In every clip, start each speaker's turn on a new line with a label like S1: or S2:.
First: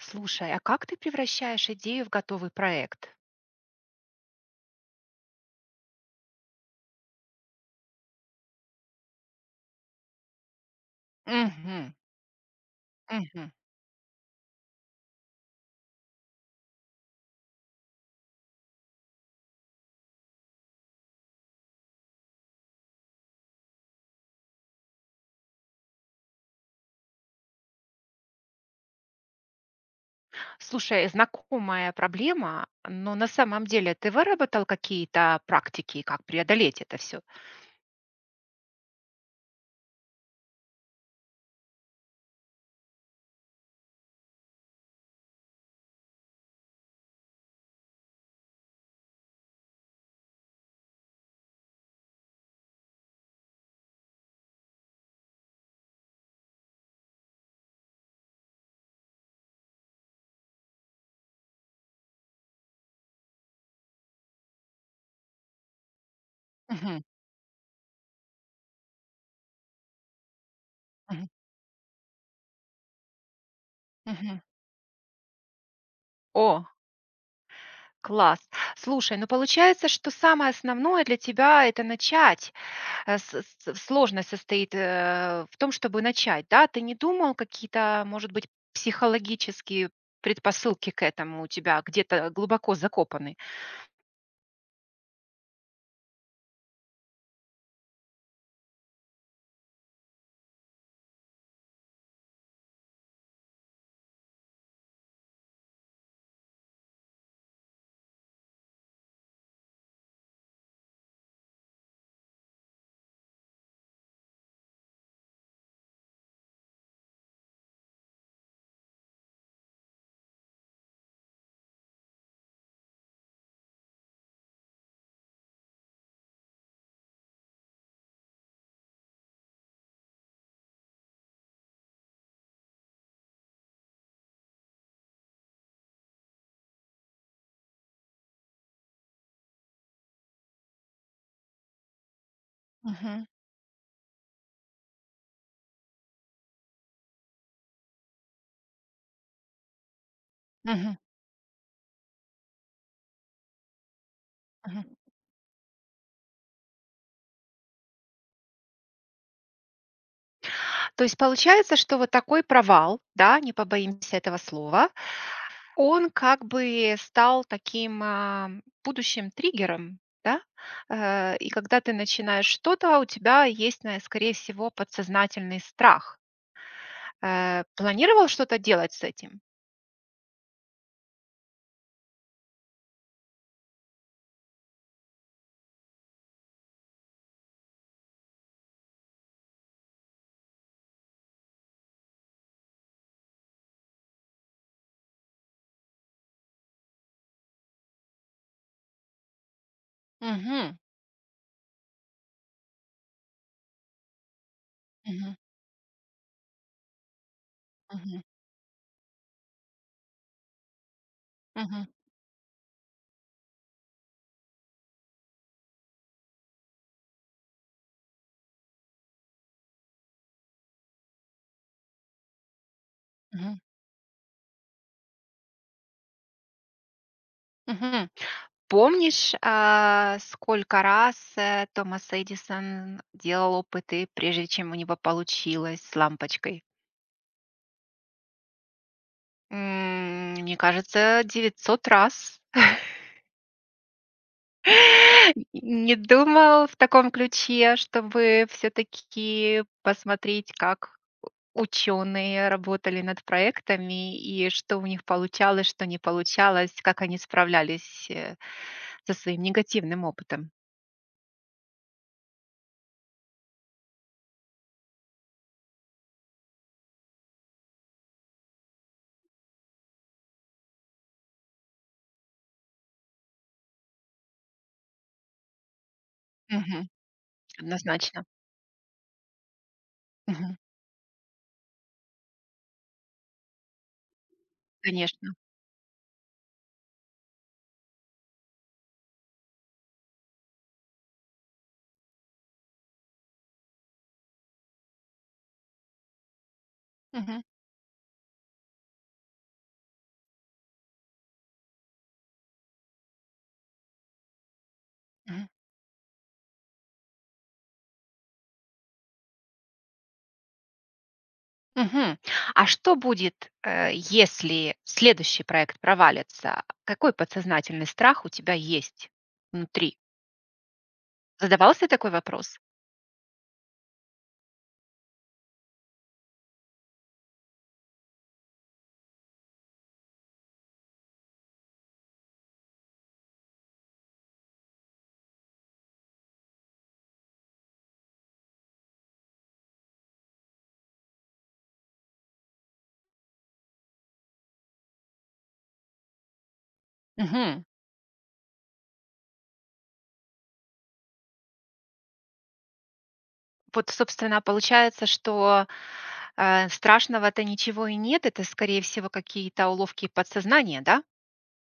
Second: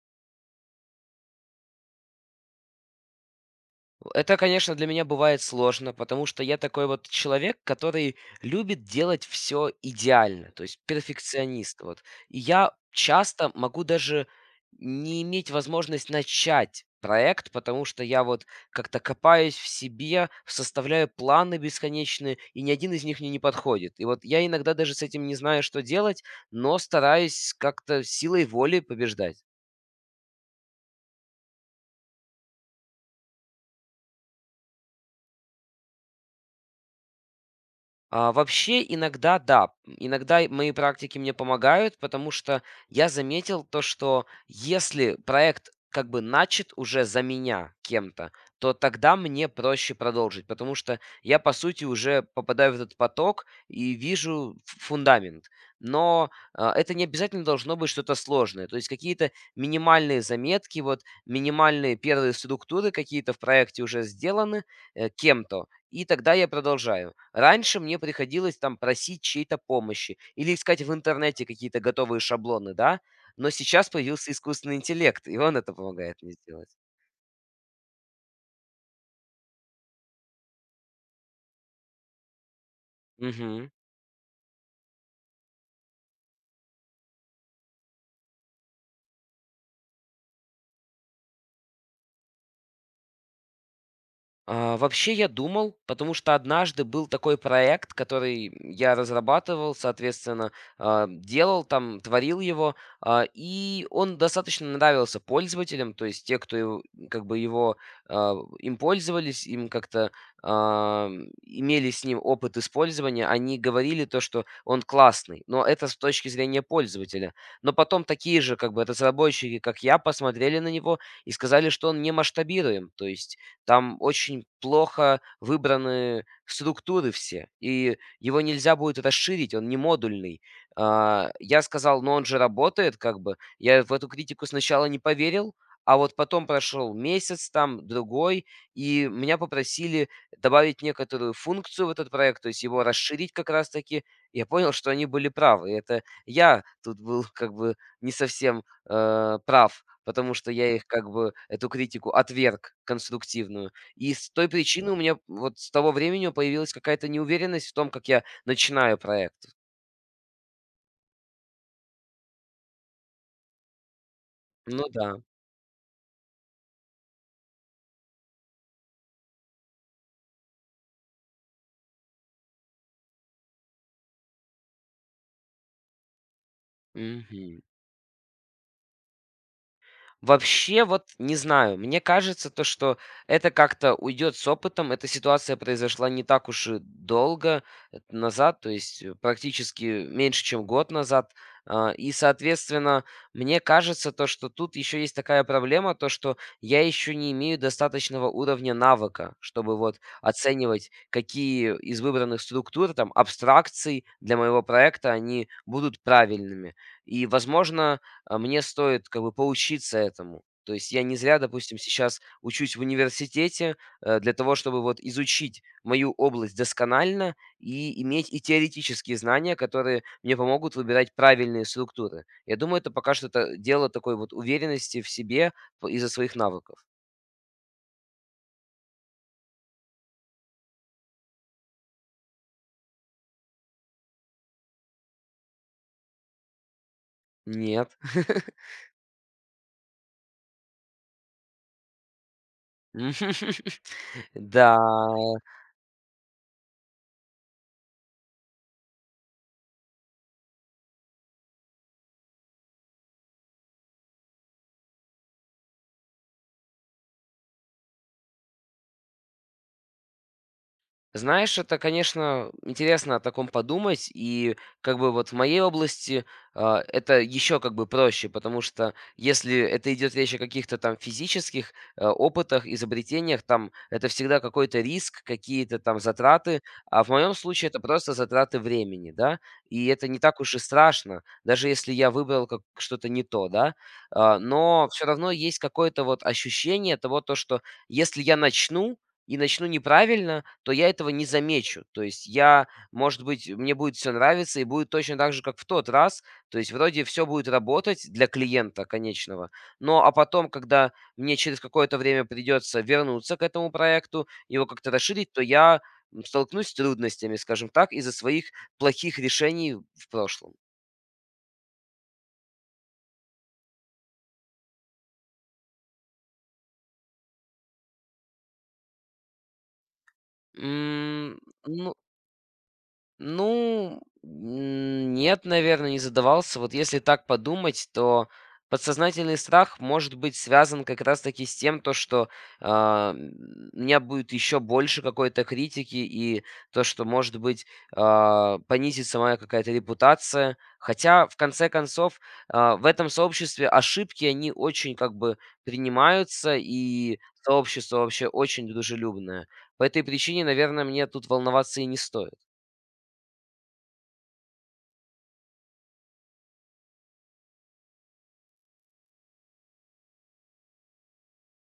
S1: Слушай, а как ты превращаешь идею в готовый проект?
S2: Это, конечно, для меня бывает сложно, потому что я такой вот человек, который любит делать все идеально, то есть перфекционист.
S1: Мгм,
S2: Вот. И я
S1: мгм.
S2: часто могу даже не иметь возможность начать проект, потому что я вот как-то копаюсь в себе, составляю планы бесконечные, и ни один из них мне не подходит. И вот я иногда даже с этим не знаю, что делать, но стараюсь как-то силой воли побеждать.
S1: Слушай, знакомая проблема, но на самом деле ты выработал какие-то практики, как преодолеть это все?
S2: Вообще, иногда да. Иногда и мои практики мне помогают, потому что я заметил то, что если проект как бы начат уже за меня кем-то, то тогда мне проще продолжить, потому что я, по сути, уже попадаю в этот поток и вижу фундамент. Но это не обязательно должно быть что-то сложное. То есть какие-то минимальные заметки, вот минимальные первые структуры какие-то в проекте уже сделаны кем-то, и тогда я
S1: Мгм,
S2: продолжаю. Раньше мне приходилось там просить чьей-то помощи или искать в
S1: мгм,
S2: интернете какие-то готовые шаблоны, да? Но сейчас появился
S1: мгм.
S2: искусственный интеллект, и он это помогает мне
S1: О,
S2: сделать.
S1: класс. Слушай, ну получается, что самое основное для тебя это начать. Э, с-
S2: Мгм.
S1: Сложность состоит в том, чтобы начать, да? Ты не думал какие-то, может быть, психологические предпосылки к этому у тебя где-то глубоко закопаны?
S2: Вообще я думал, потому что однажды был такой проект, который я разрабатывал, соответственно, делал там, творил его, и он достаточно нравился пользователям, то есть те, кто как бы его им пользовались, им как-то а, имели с ним опыт использования, они говорили то, что он классный, но это с точки зрения пользователя. Но потом такие же как бы разработчики, как я, посмотрели на него и сказали, что он не масштабируем, то есть там очень плохо выбраны структуры все, и его нельзя будет расширить, он не модульный. Я сказал: "Но он же работает как бы". Я в эту критику сначала не поверил, а вот потом прошел месяц там, другой, и меня попросили добавить некоторую функцию в этот проект, то есть его расширить как раз таки. Я понял, что они были правы. Это я тут был как бы не совсем прав, потому что я их
S1: Мгм,
S2: как бы эту критику отверг конструктивную. И с той причины
S1: мгм.
S2: у меня вот с того времени появилась какая-то неуверенность в том, как я начинаю проект.
S1: То есть получается, что вот такой провал, да, не побоимся этого
S2: Ну
S1: слова,
S2: да.
S1: он как бы стал таким, будущим триггером, да? И когда ты начинаешь что-то, у тебя есть, на скорее всего, подсознательный страх.
S2: Мгм.
S1: Э, планировал что-то делать с этим?
S2: Вообще, вот не знаю, мне кажется, то, что это как-то уйдет с опытом. Эта ситуация произошла не так уж и долго назад, то есть практически меньше, чем год назад. И, соответственно, мне кажется, то, что тут еще есть такая проблема, то, что я еще не имею достаточного уровня навыка, чтобы вот
S1: Мгм,
S2: оценивать, какие из выбранных структур, там, абстракций для моего проекта
S1: мгм,
S2: они будут правильными. И, возможно,
S1: мгм,
S2: мне стоит как бы поучиться этому. То есть я не зря, допустим,
S1: мгм,
S2: сейчас учусь в университете для того, чтобы вот изучить мою область досконально и иметь и теоретические знания, которые мне помогут выбирать правильные структуры. Я думаю, это пока что это
S1: мгм,
S2: дело такой вот уверенности в себе из-за своих навыков.
S1: мгм. Помнишь, сколько раз, Томас Эдисон делал опыты, прежде чем у него получилось с лампочкой?
S2: Нет.
S1: М, мне кажется, 900 раз.
S2: Да.
S1: Не думал в таком ключе, чтобы все-таки посмотреть, как ученые работали над проектами и что у них получалось, что не получалось, как они справлялись, со своим негативным опытом.
S2: Знаешь, это, конечно, интересно о таком подумать, и как бы вот в моей области это еще как бы проще, потому что если это идет речь о каких-то там физических опытах, изобретениях, там это всегда какой-то риск, какие-то там затраты,
S1: Мгм.
S2: а в моем случае это просто
S1: Однозначно.
S2: затраты времени, да, и это не так уж
S1: Мгм.
S2: и страшно, даже если я выбрал как что-то не то, да. Но все
S1: Конечно.
S2: равно есть какое-то вот ощущение того, то, что если я начну, и начну неправильно, то я этого не замечу. То есть я, может быть, мне будет все нравиться и будет точно так же, как в тот раз. То есть вроде все
S1: Мгм,
S2: будет работать для клиента конечного. Но потом, когда мне через какое-то время придется вернуться к этому проекту, его как-то расширить, то
S1: мгм,
S2: я столкнусь с трудностями, скажем так, из-за своих плохих решений в прошлом.
S1: мгм. А что будет, если следующий проект провалится? Какой подсознательный страх у тебя есть внутри?
S2: М,
S1: Задавался ты
S2: ну,
S1: такой вопрос?
S2: Ну, нет, наверное, не задавался. Вот если так подумать, то подсознательный страх может быть связан как раз-таки с тем, то, что у меня будет еще больше какой-то критики и то, что, может быть, понизится моя какая-то репутация. Хотя, в конце концов, в этом сообществе ошибки, они очень как бы принимаются, и
S1: Мгм.
S2: сообщество вообще очень дружелюбное. По этой причине, наверное, мне тут волноваться и не стоит.
S1: Вот, собственно, получается, что страшного-то ничего и нет, это, скорее всего, какие-то уловки подсознания, да?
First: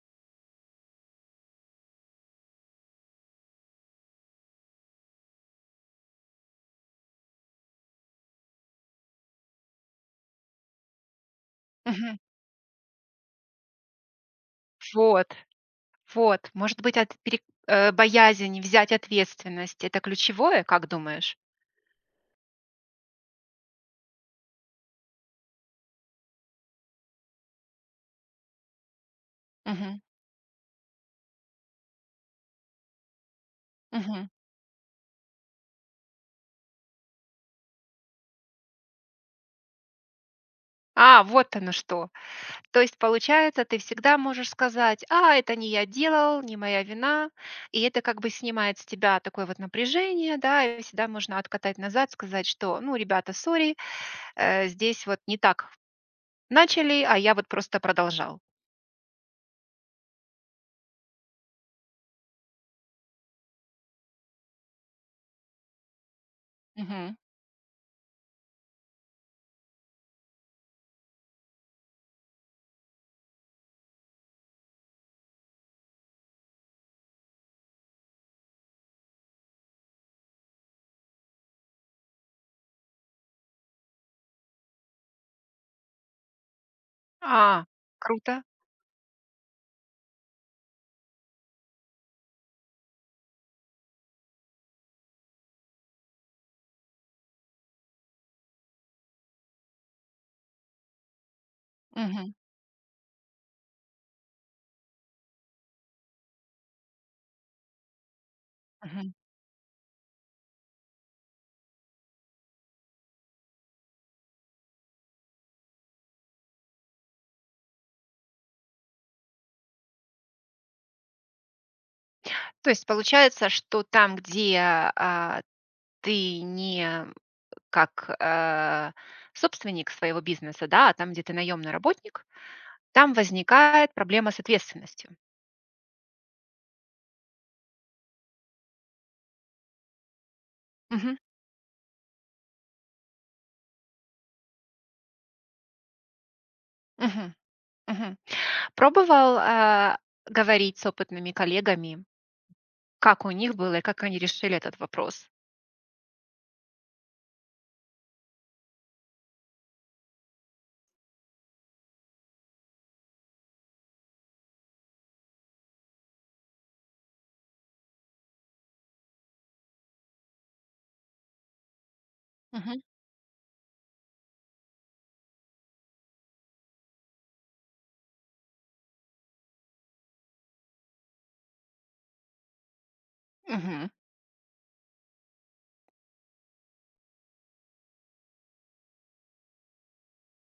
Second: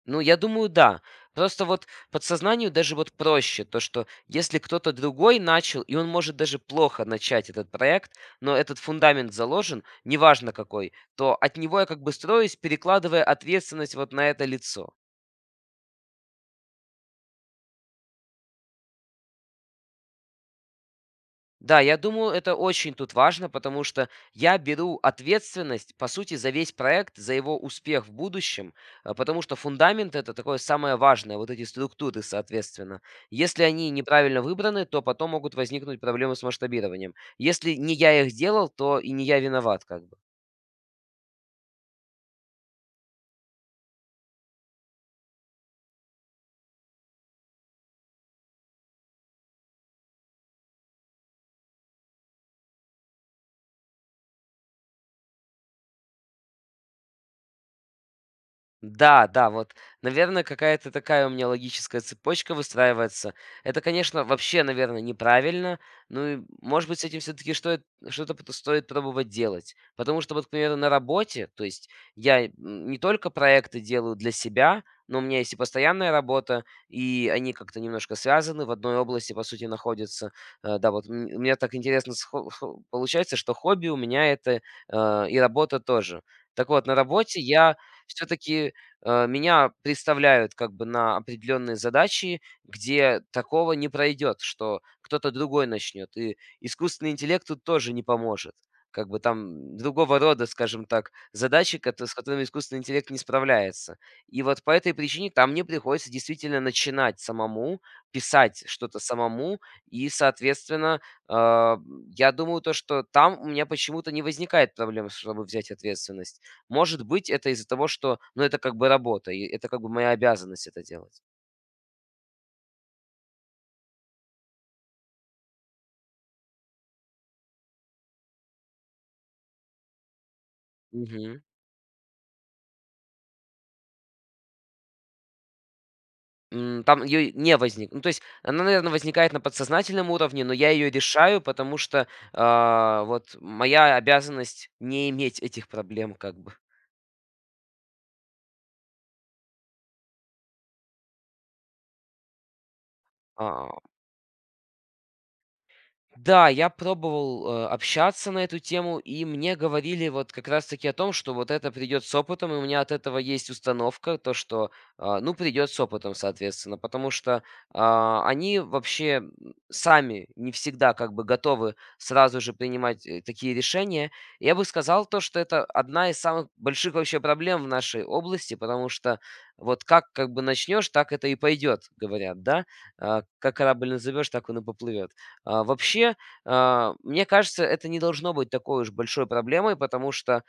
S2: Ну, я думаю, да. Просто вот подсознанию даже вот проще то, что если кто-то другой начал, и он может даже плохо начать этот проект, но этот фундамент заложен, неважно какой, то от него я как бы
S1: Мгм.
S2: строюсь, перекладывая ответственность вот на это лицо.
S1: Вот, вот. Может быть, боязнь взять ответственность– это ключевое, как думаешь?
S2: Да, я думаю, это очень тут важно, потому что я беру ответственность, по сути, за весь проект, за его успех в будущем, потому что
S1: Мгм,
S2: фундамент это такое самое важное, вот эти структуры, соответственно. Если они
S1: мгм.
S2: неправильно выбраны, то потом могут возникнуть проблемы с масштабированием. Если не я их делал, то и не я виноват, как бы.
S1: А, вот оно что. То есть, получается, ты всегда можешь сказать: "А, это не я делал, не моя вина". И это как бы снимает с тебя такое вот напряжение, да, и всегда можно откатать назад, сказать, что: "Ну, ребята, сори, здесь вот не так начали, а я вот просто продолжал".
S2: Да, да, вот, наверное, какая-то такая у меня логическая цепочка выстраивается. Это, конечно, вообще, наверное, неправильно. Ну и, может быть, с
S1: Мгм.
S2: этим все-таки что-то стоит пробовать делать. Потому что, вот, к примеру, на работе, то есть я не только проекты делаю для себя, но у меня есть и постоянная работа, и они как-то немножко связаны, в одной области, по сути, находятся. Да, вот у меня так интересно получается, что хобби у меня это и работа тоже. Так вот, на работе
S1: А,
S2: я
S1: круто.
S2: все-таки меня представляют как бы на определенные задачи, где такого не пройдет, что кто-то другой начнет. И искусственный интеллект тут тоже не поможет. Как бы там другого рода, скажем так, задачи, с
S1: Мгм.
S2: которыми искусственный интеллект не справляется. И вот по этой причине там мне приходится действительно начинать самому, писать что-то
S1: Мгм.
S2: самому, и, соответственно, а, я думаю, то, что там у меня почему-то не возникает проблем, чтобы взять ответственность. Может быть, это из-за того, что, ну, это как бы работа, и это как бы моя обязанность это делать.
S1: То есть получается, что там, где, а, ты не как, э, собственник своего бизнеса, да, а там, где ты
S2: Мгм.
S1: наемный работник, там возникает проблема с ответственностью.
S2: Там ее не возник ну, то есть она, наверное, возникает на подсознательном уровне, но я ее
S1: Мгм,
S2: решаю, потому что, вот моя обязанность не иметь этих проблем как бы.
S1: мгм, мгм. Пробовал, говорить с опытными коллегами, как у них
S2: А.
S1: было и как они решили этот вопрос?
S2: Да, я пробовал, общаться на эту тему, и мне говорили вот как раз таки о том, что вот это придет с опытом, и у меня от этого есть установка, то что, ну, придет с опытом, соответственно. Потому что, они вообще, сами не всегда как бы готовы сразу же
S1: Мгм,
S2: принимать, такие решения. Я бы сказал то, что это одна из самых больших вообще проблем в нашей области, потому что вот как бы начнешь, так это и пойдет, говорят, да? Как
S1: мгм,
S2: корабль назовешь, так он и поплывет. Вообще, мне кажется, это не должно быть такой уж большой проблемой, потому что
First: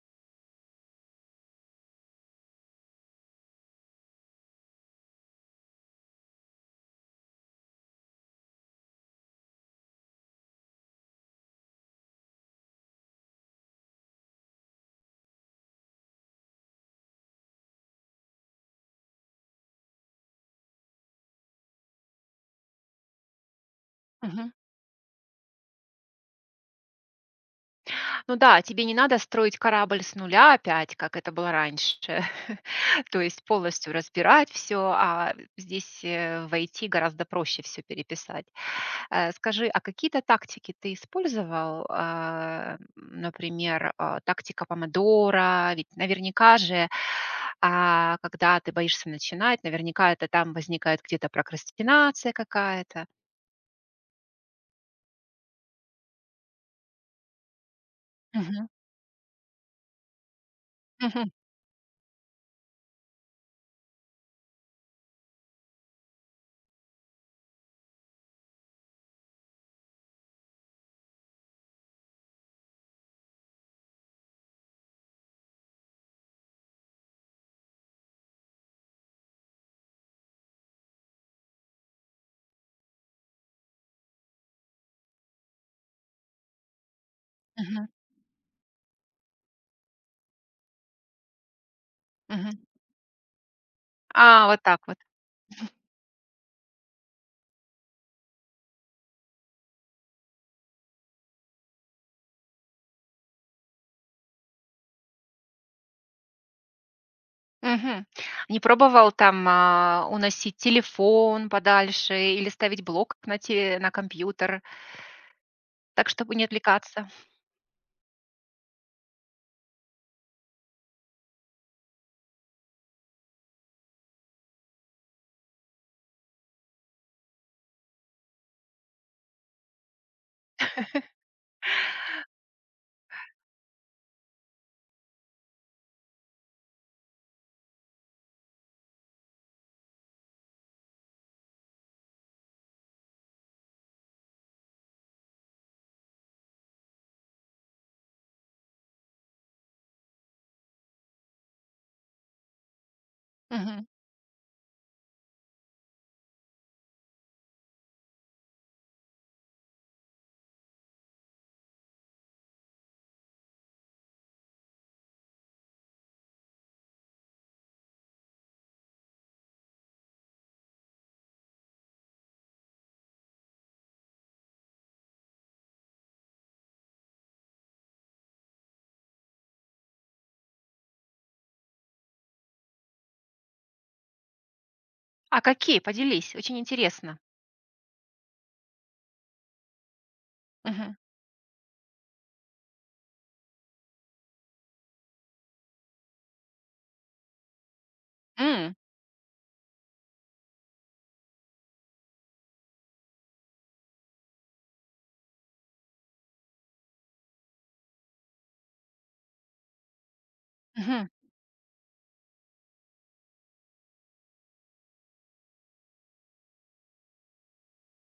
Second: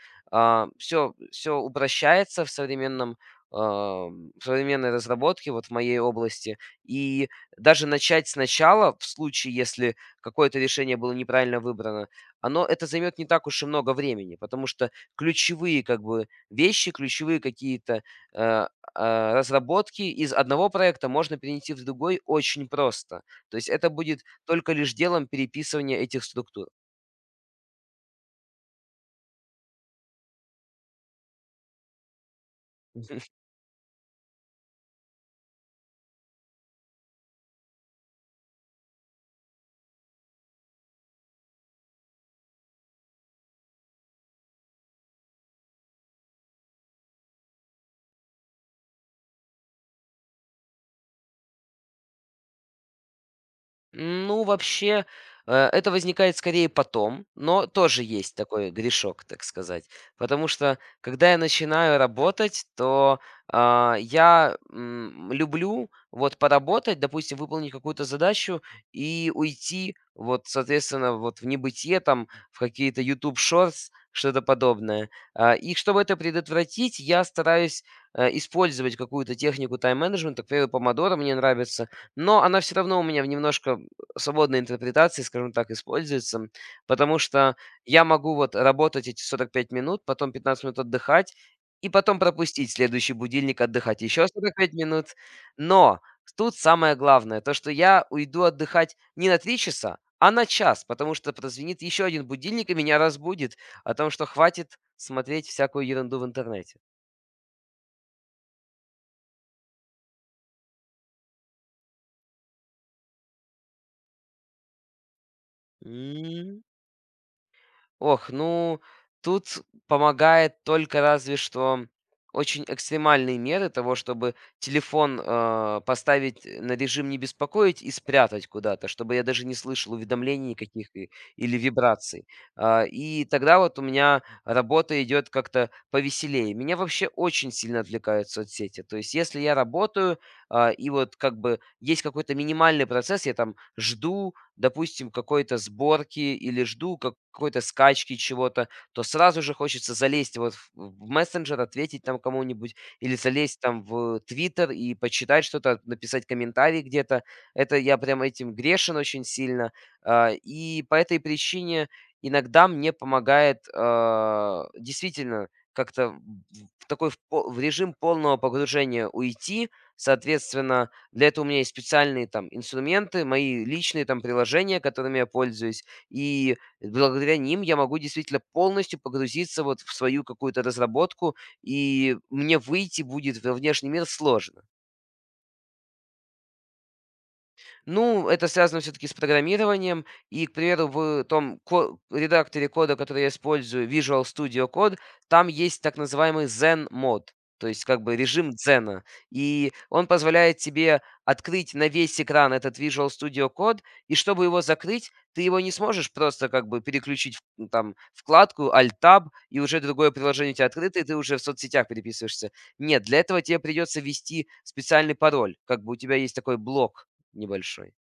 S2: все упрощается в современном в современной разработке, вот в моей области. И даже начать сначала, в случае, если какое-то решение было неправильно выбрано, оно это займет не так уж и много времени, потому что ключевые как бы вещи, ключевые какие-то э, разработки из одного проекта можно перенести в другой очень просто. То есть это будет
S1: мгм.
S2: только лишь делом переписывания этих структур.
S1: Ну да, тебе не надо строить корабль с нуля опять, как это было раньше, то есть полностью разбирать все, а здесь в IT гораздо проще все переписать. Э, скажи, а какие-то тактики ты использовал, например, тактика помодора, ведь наверняка же, когда ты боишься начинать, наверняка это там возникает где-то прокрастинация какая-то.
S2: Ну, вообще, это возникает скорее потом, но тоже есть
S1: Мгм.
S2: такой грешок, так сказать. Потому что,
S1: Мгм.
S2: когда я начинаю работать, то я люблю вот поработать, допустим, выполнить какую-то задачу и уйти, вот, соответственно, вот в небытие, там, в какие-то YouTube Shorts, что-то подобное. И чтобы это предотвратить, я стараюсь использовать какую-то технику тайм-менеджмента, к примеру, помодоро мне нравится, но она все равно у меня в немножко свободной интерпретации, скажем так, используется, потому что
S1: Мгм.
S2: я могу вот работать эти 45 минут, потом 15 минут отдыхать и потом
S1: Мгм.
S2: пропустить следующий будильник, отдыхать еще
S1: А, вот
S2: 45
S1: так вот.
S2: минут. Но тут самое главное, то, что я уйду отдыхать не на 3 часа, а на час, потому что прозвенит еще один будильник и меня разбудит о том, что хватит смотреть всякую ерунду в интернете.
S1: Мгм. Не пробовал там, уносить телефон подальше или ставить блок на те на компьютер, так, чтобы не
S2: М.
S1: отвлекаться?
S2: Ох, ну, тут помогает только разве что очень экстремальные меры того, чтобы телефон поставить на режим не беспокоить и спрятать куда-то, чтобы я даже не слышал уведомлений никаких или вибраций. И тогда вот у меня работа идет как-то повеселее. Меня вообще очень сильно отвлекают соцсети. То есть если я работаю, и вот как бы есть какой-то минимальный процесс, я там жду, допустим, какой-то сборки или жду как какой-то скачки чего-то, то сразу же хочется залезть вот в мессенджер, ответить там кому-нибудь или залезть там
S1: Мгм.
S2: в "Твиттер" и почитать что-то, написать комментарий где-то. Это я прям этим грешен очень сильно. И по этой причине иногда мне помогает, действительно как-то в такой в по в режим полного погружения уйти. Соответственно для этого у меня есть специальные там инструменты, мои личные там приложения, которыми я пользуюсь. И благодаря ним я могу действительно полностью погрузиться вот в свою какую-то разработку, и мне выйти будет во внешний мир сложно.
S1: А какие? Поделись, очень интересно.
S2: Ну, это связано все-таки с программированием. И, к примеру,
S1: Мгм.
S2: в том редакторе кода, который я использую, Visual Studio Code, там есть так называемый Zen мод, то есть как бы режим
S1: М,
S2: дзена. И он позволяет тебе открыть на весь экран этот Visual Studio Code, и чтобы его закрыть, ты его не сможешь просто как бы переключить в, там вкладку Alt-Tab, и уже другое приложение у тебя открыто, и
S1: мгм.
S2: ты уже в соцсетях переписываешься. Нет, для этого тебе придется ввести специальный пароль. Как бы у тебя есть такой блок небольшой.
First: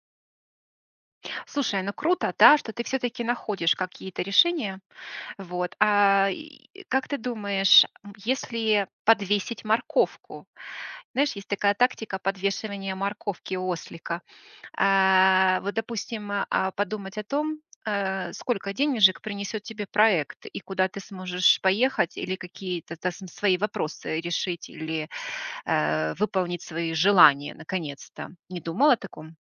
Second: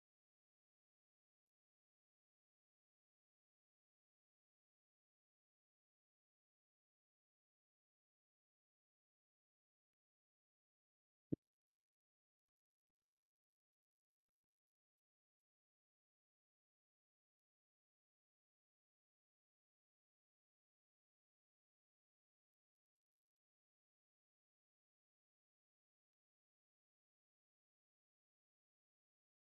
S1: Слушай, ну круто, да, что ты все таки находишь какие-то решения. Вот, и как ты думаешь, если подвесить морковку? Знаешь, есть такая тактика подвешивания морковки у ослика. А, вот, допустим, подумать о том, сколько денежек принесет тебе проект и куда ты сможешь поехать или какие-то свои вопросы решить или выполнить свои желания наконец-то. Не думала о таком?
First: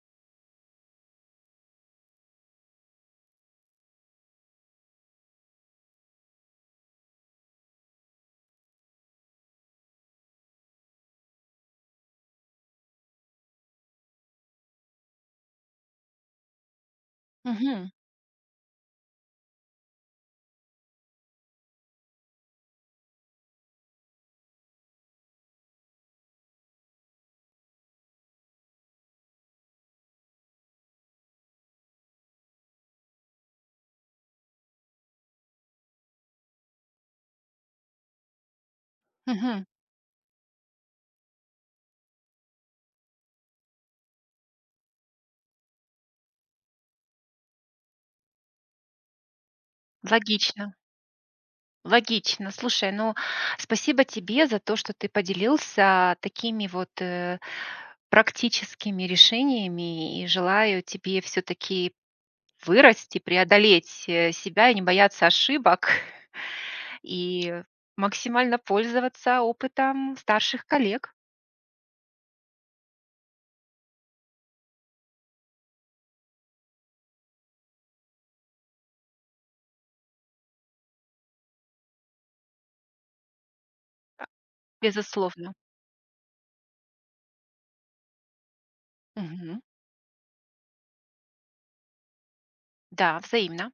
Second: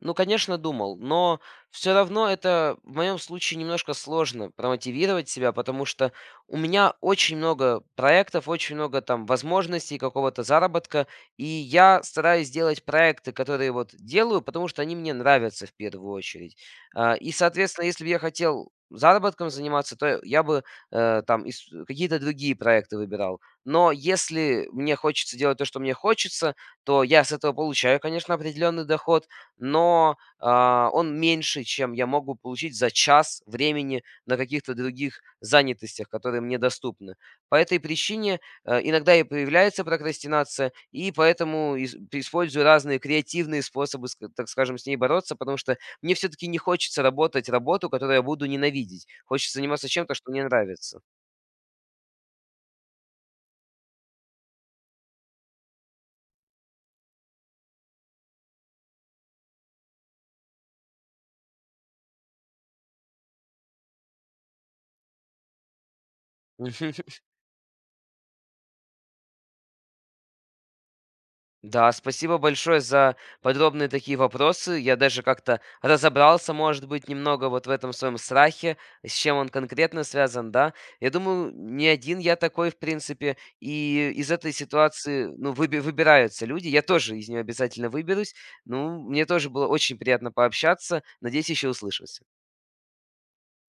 S2: Ну, конечно, думал, но все равно это в моем случае немножко сложно промотивировать себя, потому что у меня очень много проектов, очень много там возможностей какого-то заработка, и я стараюсь делать проекты, которые вот делаю, потому что они мне нравятся в первую очередь. И, соответственно,
S1: Мгм.
S2: если бы я хотел заработком заниматься, то я бы там какие-то другие проекты выбирал. Но если мне хочется делать то, что мне хочется, то я с этого получаю, конечно, определенный доход, но, он меньше, чем я могу получить за час времени на каких-то других занятостях, которые мне доступны. По этой причине, иногда и
S1: Мгм.
S2: появляется прокрастинация, и поэтому ис использую разные креативные способы, ск так скажем, с ней бороться, потому что мне все таки не хочется работать работу, которую я буду ненавидеть. Хочется заниматься чем-то, что мне
S1: Логично.
S2: нравится.
S1: Логично. Слушай, ну, спасибо тебе за то, что ты поделился такими вот, практическими решениями. И желаю тебе все-таки вырасти, преодолеть, себя и не бояться ошибок, и максимально пользоваться опытом старших коллег,
S2: Да, спасибо большое за подробные такие вопросы. Я даже как-то разобрался, может быть, немного вот в этом своем страхе, с чем он конкретно связан, да. Я думаю, не один я такой, в принципе, и из этой ситуации, ну,
S1: безусловно.
S2: выбираются люди. Я тоже из нее обязательно выберусь. Ну, мне тоже
S1: Мгм.
S2: было очень приятно пообщаться. Надеюсь, еще услышимся.
S1: Да, взаимно.